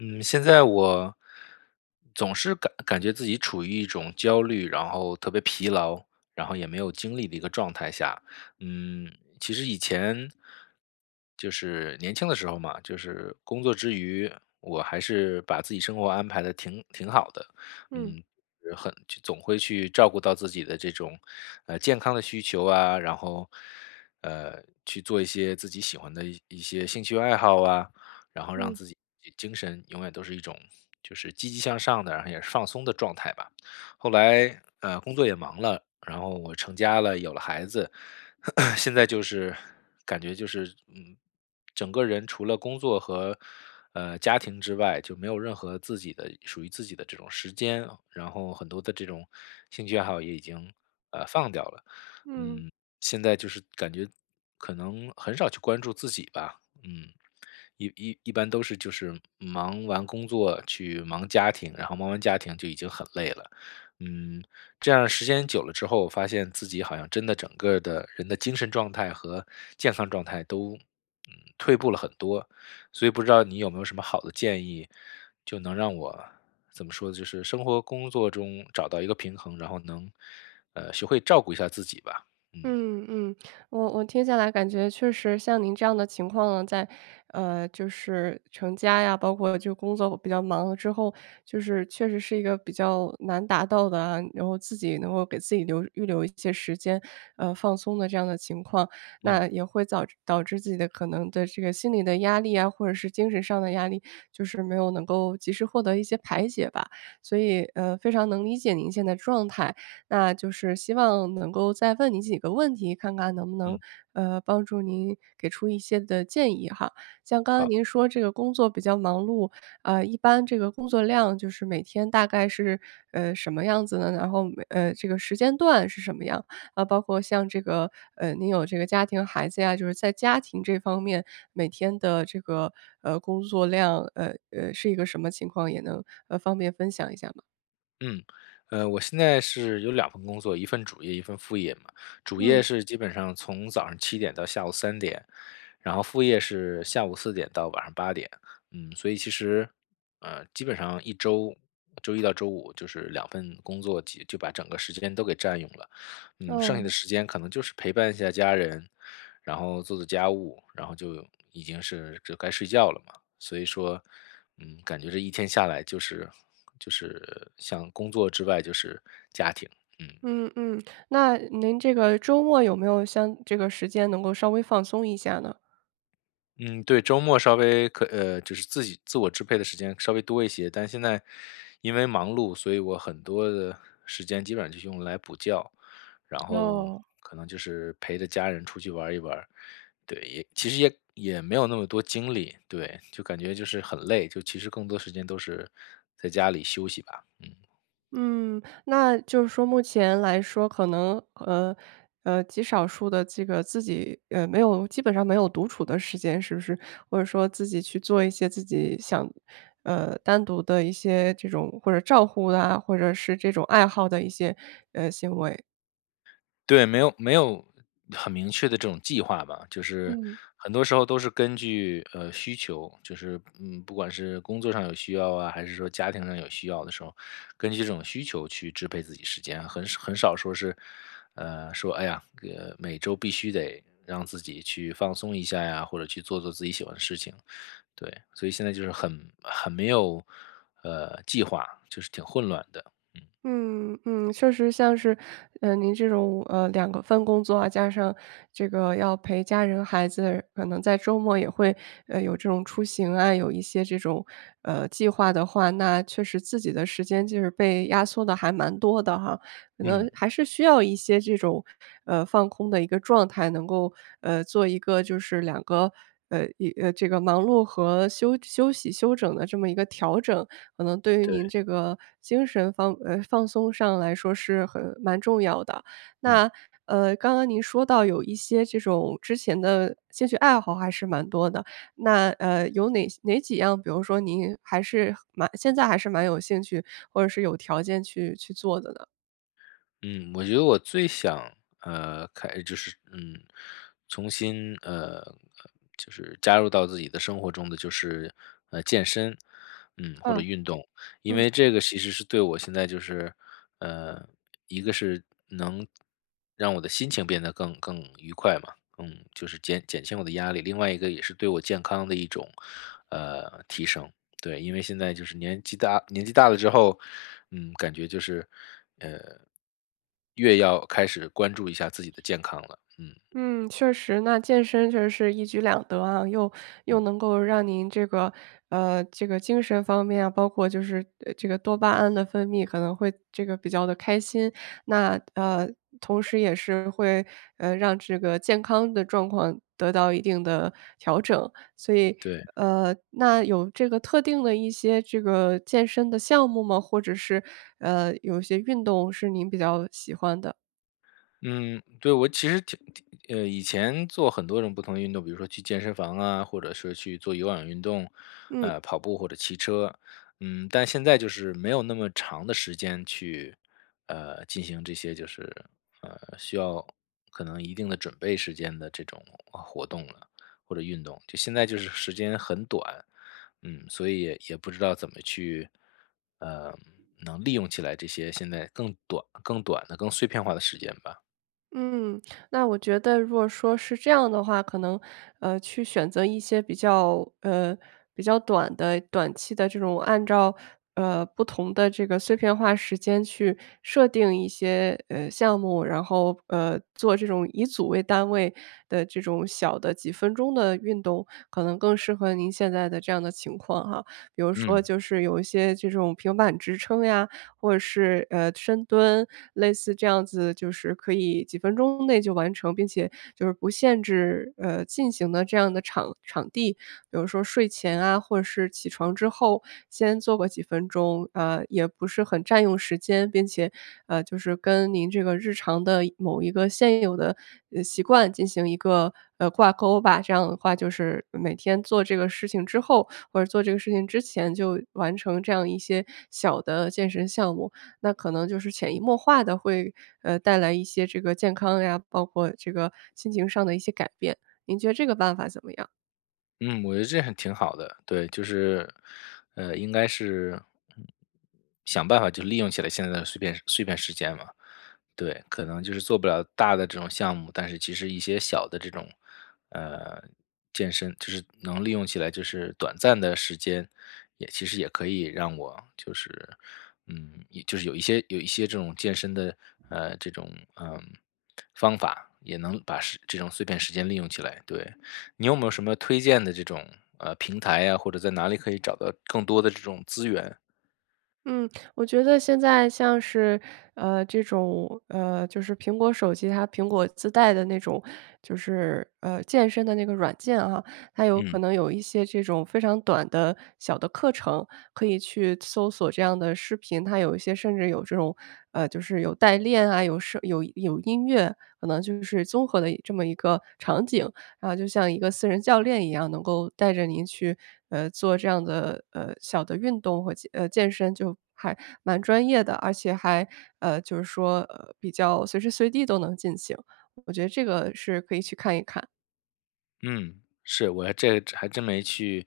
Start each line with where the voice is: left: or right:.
left: 嗯，现在我总是感感觉自己处于一种焦虑，然后特别疲劳，然后也没有精力的一个状态下。嗯，其实以前就是年轻的时候嘛，就是工作之余，我还是把自己生活安排得挺挺好的。
right: 嗯。
left: 嗯，很就总会去照顾到自己的这种，呃，健康的需求啊，然后，呃，去做一些自己喜欢的一一些兴趣爱好啊。然后让
right: 嗯。
left: 自己精神永远都是一种，就是积极向上的，然后也放松的状态吧。后来，呃，工作也忙了，然后我成家了，有了孩子。现在就是感觉就是，嗯，整个人除了工作和，呃，家庭之外，就没有任何自己的属于自己的这种时间。然后很多的这种兴趣爱好也已经，呃，放掉了。
right: 嗯。
left: 嗯，现在就是感觉，可能很少去关注自己吧，嗯，一一一般都是就是忙完工作去忙家庭，然后忙完家庭就已经很累了。嗯，这样儿时间久了之后发现自己好像真的整个的人的精神状态和健康状态都，嗯，退步了很多。所以不知道你有没有什么好的建议，就能让我，怎么说，就是生活工作中找到一个平衡。然后能，呃，学会照顾一下自己吧，嗯。
right: 嗯嗯，我我听下来感觉确实像您这样的情况啊，在呃，就是成家呀，包括就工作比较忙了之后，就是确实是一个比较难达到的啊，然后自己能够给自己留预留一些时间，呃，放松的这样的情况。
left: 嗯。
right: 那也会早导致自己的可能对这个心理的压力啊，或者是精神上的压力，就是没有能够及时获得一些排解吧。所以，呃，非常能理解您现在状态，那就是希望能够再问您几个问题看看能不能，
left: 嗯。
right: 呃，帮助您给出一些的建议哈。像刚才
left: 好。
right: 您说这个工作比较忙碌，呃，一般这个工作量就是每天大概是，呃，什么样子呢？然后每呃，这个时间段是什么样？啊，包括像这个，呃，您有这个家庭孩子呀，就是在家庭这方面每天的这个，呃，工作量，呃呃，是一个什么情况也，呃，能方便分享一下吗？
left: 嗯，呃，我现在是有2份工作，一份主业，一份副业嘛。主
right: 嗯。
left: 业是基本上从早上7点到下午3点，然后副业是下午4点到晚上8点。嗯，所以其实，呃，基本上一周，周一到周五就是2份工作就把整个时间都给占用了。呃，剩下的
right: 哦。
left: 时间可能就是陪伴一下家人，然后做做家务，然后就已经是就该睡觉了嘛。所以说，嗯，感觉这一天下来就是就是像工作之外就是家庭，嗯。
right: 嗯嗯，那您这个周末有没有像这个时间能够稍微放松一下呢？
left: 嗯，对。周末稍微可呃，就是自己自我支配的时间稍微多一些，但现在因为忙碌，所以我很多的时间基本上是用来补觉。然后
right: 哦。
left: 可能就是陪着家人出去玩儿一玩儿。对，其实也也没有那么多精力，对，就感觉就是很累，就其实更多时间都是在家里休息吧。嗯。
right: 嗯，那就是说目前来说可能，呃呃，极少数地这个自己，呃，没有基本上没有独处的时间是不是？或者说自己去做一些自己想，呃，单独地一些这种或者照护啊，或者是这种爱好的一些，呃，行为？
left: 对，没有没有很明确的这种计划吧，就是
right: 嗯。
left: 很多时候都是根据，呃，需求，就是，嗯，不管是工作上有需要啊，还是说家庭上有需要的时候，根据这种需求去支配自己时间，很少很少说是，呃，说哎呀每周必须得让自己去放松一下呀，或者去做做自己喜欢的事情。对，所以现在就是很很没有，呃，计划，就是挺混乱的。嗯。
right: 嗯，嗯，确实像是，嗯，您这种，呃，两个份工作啊，加上这个要陪家人孩子，可能在周末也会，呃，有这种出行啊，有一些这种，呃，计划的话，那确实自己的时间就是被压缩得还蛮多的哈。可
left: 嗯。
right: 能还是需要一些这种，呃，放空的一个状态，能够，呃，做一个就是两个，呃，一呃，这个忙碌和休休息、休整的这么一个调整，可能对于您
left: 对。
right: 这个精神放呃，放松上来说是很蛮重要的。
left: 嗯。
right: 那，呃，刚刚您说到有一些这种之前的兴趣爱好还是蛮多的，那，呃，有哪些哪几样，比如说您还是蛮现在还是蛮有兴趣，或者是有条件去去做的呢？
left: 嗯，我觉得我最想，呃，开就是，嗯，重新，呃，就是加入到自己的生活中的，就是，呃，健身，嗯，或者
right: 嗯，
left: 运动。因
right: 嗯。
left: 为这个其实是对我现在就是，呃，一个是能让我的心情变得更更愉快嘛。嗯，就是减减轻我的压力，另外一个也是对我健康的一种，呃，提升。对，因为现在就是年纪大年纪大了之后，嗯，感觉就是，呃，越要开始关注一下自己的健康了，嗯。
right: 嗯，确实，那健身确实是一举两得啊，又又
left: 嗯。
right: 能够让您这个，呃，这个精神方面啊，包括就是，呃，这个多巴胺的分泌，可能会这个比较地开心。那，呃，同时也是会，呃，让这个健康的状况得到一定的调整。所以，
left: 对。
right: 呃，那有这个特定的一些这个健身的项目吗？或者是，呃，有些运动是您比较喜欢的？
left: 嗯，对，我其实挺挺呃，以前做很多种不同的运动，比如说去健身房啊，或者是去做有氧运动，
right: 嗯。
left: 呃，跑步或者骑车。嗯，但现在就是没有那么长的时间去，呃，进行这些就是，呃，需要，可能一定的准备时间的这种，呃，活动了，或者运动，就现在就是时间很短。嗯，所以也也不知道怎么去，呃，能利用起来这些现在更短更短的、更碎片化的时间吧。
right: 嗯，那我觉得如果说是这样的话，可能，呃，去选择一些比较呃，比较短的短期的这种按照，呃，不同的这个碎片化时间去设定一些，呃，项目，然后，呃，做这种以组为单位的这种小的几分钟的运动，可能更适合您现在的，这样的情况啊。比如说
left: 嗯。
right: 就是有一些这种平板支撑呀，或者是，呃，深蹲，类似这样子就是可以几分钟内就完成，并且就是不限制，呃，进行的这样的场场地。比如说睡前啊或者起床之后先做个几分钟，呃，也不是很占用时间，并且，呃，就是，跟您这个日常的某一个现有的，呃，习惯进行一个，呃，挂钩吧。这样的话，就是，每天做这个事情之后或者做这个事情之前，就完成这样一些小的健身项目。那可能就是潜移默化地会，呃，带来一些这个健康呀，包括这个心情上的一些改变。您觉得这个办法怎么样？
left: 嗯，我觉得这还挺好的，对，就是，呃，应该是，嗯，想办法就利用起来现在的碎片碎片时间嘛。对，可能就是做不了大的这种项目，但是其实一些小的这种，呃，健身，就是能利用起来，就是短暂的时间，也其实也可以让我就是嗯，就是有一些有一些这种健身的，呃，这种，呃，方法，也能把时这种碎片时间利用起来，对。你有没有什么推荐的这种，呃，平台呀，或者在哪里可以找到更多的这种资源？
right: 嗯，我觉得现在像是，呃，这种，呃就是苹果手机，它苹果自带的那种，就是，呃，健身的那个软件啊，它有可
left: 嗯。
right: 能有一些这种非常短的，小的课程，可以去搜索这样的视频，它有一些甚至有这种，呃，就是有带练啊，有什有有音乐，可能就是综合的这么一个场景。啊，就像一个私人教练一样能够带着你去，呃，做这样的，呃，小的运动和，呃，健身就还蛮专业的，而且还，呃，就是说，呃，比较随时随地都能进行，我觉得这个是可以去看一看。
left: 嗯，是，我还这还真没去，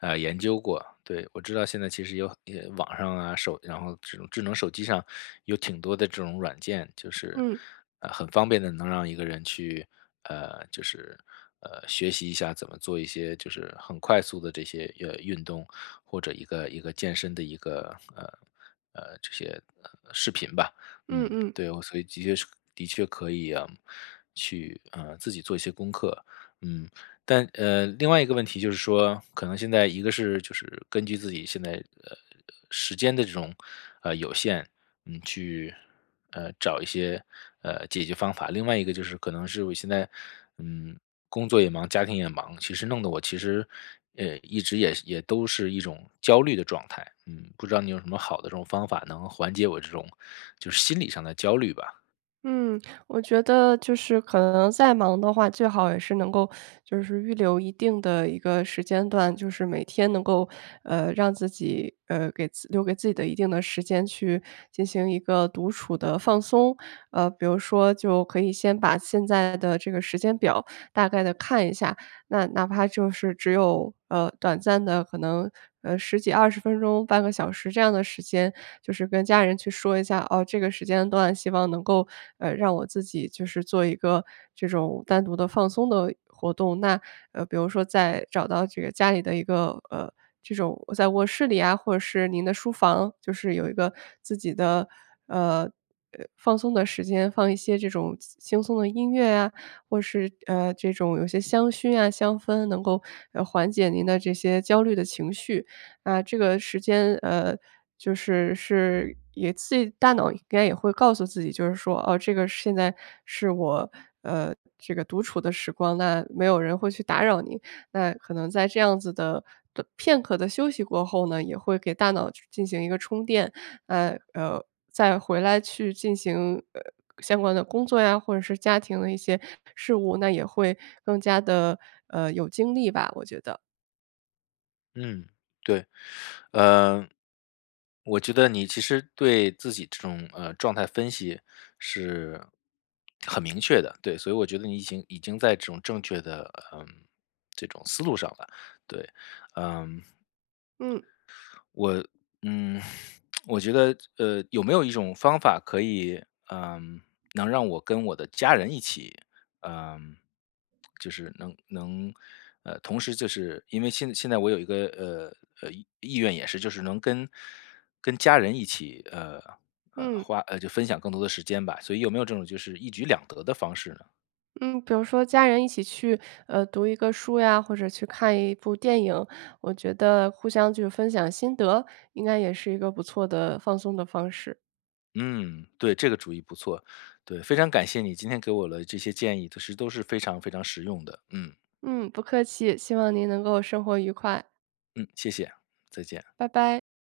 left: 呃，研究过。对，我知道现在其实有很呃，网上啊、手然后这种智能手机上，有挺多的这种软件，就是，
right: 嗯。
left: 呃，很方便地能让一个人去，呃，就是，呃，学习一下怎么做一些就是很快速的这些，呃，运动，或者一个一个健身的一个，呃呃，这些，呃，视频吧，
right: 嗯
left: 嗯。
right: 嗯。
left: 对，所以即也是的确可以啊，去，呃，自己做一些功课，嗯。但呃，另外一个问题就是说，可能现在一个是就是根据自己现在，呃呃，时间的这种，呃，有限，嗯，去，呃，找一些，呃，解决方法。另外一个就是可能是我现在，嗯，工作也忙，家庭也忙，其实弄得我其实，呃，一直也也都是一种焦虑的状态。嗯，不知道你有什么好的这种方法能缓解我这种，就是心理上的焦虑吧。
right: 嗯，我觉得就是可能再忙的话，最好也是能够 就是预留一定的一个时间段，就是每天能够，呃，让自己呃，给留给自己的一定的时间去进行一个独处的放松。呃，比如说就可以先把现在的这个时间表大概地看一下，那哪怕就是只有，呃，短暂的可能，呃，10几20分钟，半个小时这样的时间，就是跟家人去说一下：“哦，这个时间段希望能够，呃，让我自己，就是做一个这种单独的放松的活动。”那，呃，比如说在找到这个家里的一个呃，这种在卧室里呀，或者是您的书房，就是有一个自己的，呃呃，放松的时间放一些这种轻轻松的音乐呀，或是，呃，这种有些香薰啊香氛能够，呃，缓解您的这些焦虑的情绪。啊，这个时间，呃，就是是，也自己大脑应该也会告诉自己就是说：“哦，这个现在是我，呃，这个独处的时光，那没有人会去打扰你。”那可能在这样子的不片刻的休息过后呢，也会给大脑去进行一个充电，呃呃，再回来去进行，呃，相关的工作呀，或者是家庭的一些事务，那也会更加地，呃，有精力吧，我觉得。
left: 嗯，对，呃，我觉得你其实对自己这种，呃，状态分析是很明确的，对，所以我觉得你已经已经在这种正确的，呃，这种思路上了，对，嗯。
right: 嗯。
left: 我，嗯，我觉得，呃，有没有一种方法可以，呃，能让我跟我的家人一起，呃，就是能能，呃，同时就是因为现现在我有一个，呃呃，意愿也是就是能跟跟家人一起，呃呃，
right: 嗯。
left: 花就分享更多的时间吧，所以有没有这种就是一举两得的方式呢？
right: 嗯，比如说家人一起去，呃，读一个书呀，或者去看一部电影，我觉得互相就是分享心得，应该也是一个不错的放松的方式。
left: 嗯，对，这个主意不错，对，非常感谢你今天给我了这些建议，其实都是非常非常实用的，嗯。
right: 嗯，不客气，希望您能够生活愉快。
left: 嗯，谢谢，再见。
right: 拜拜。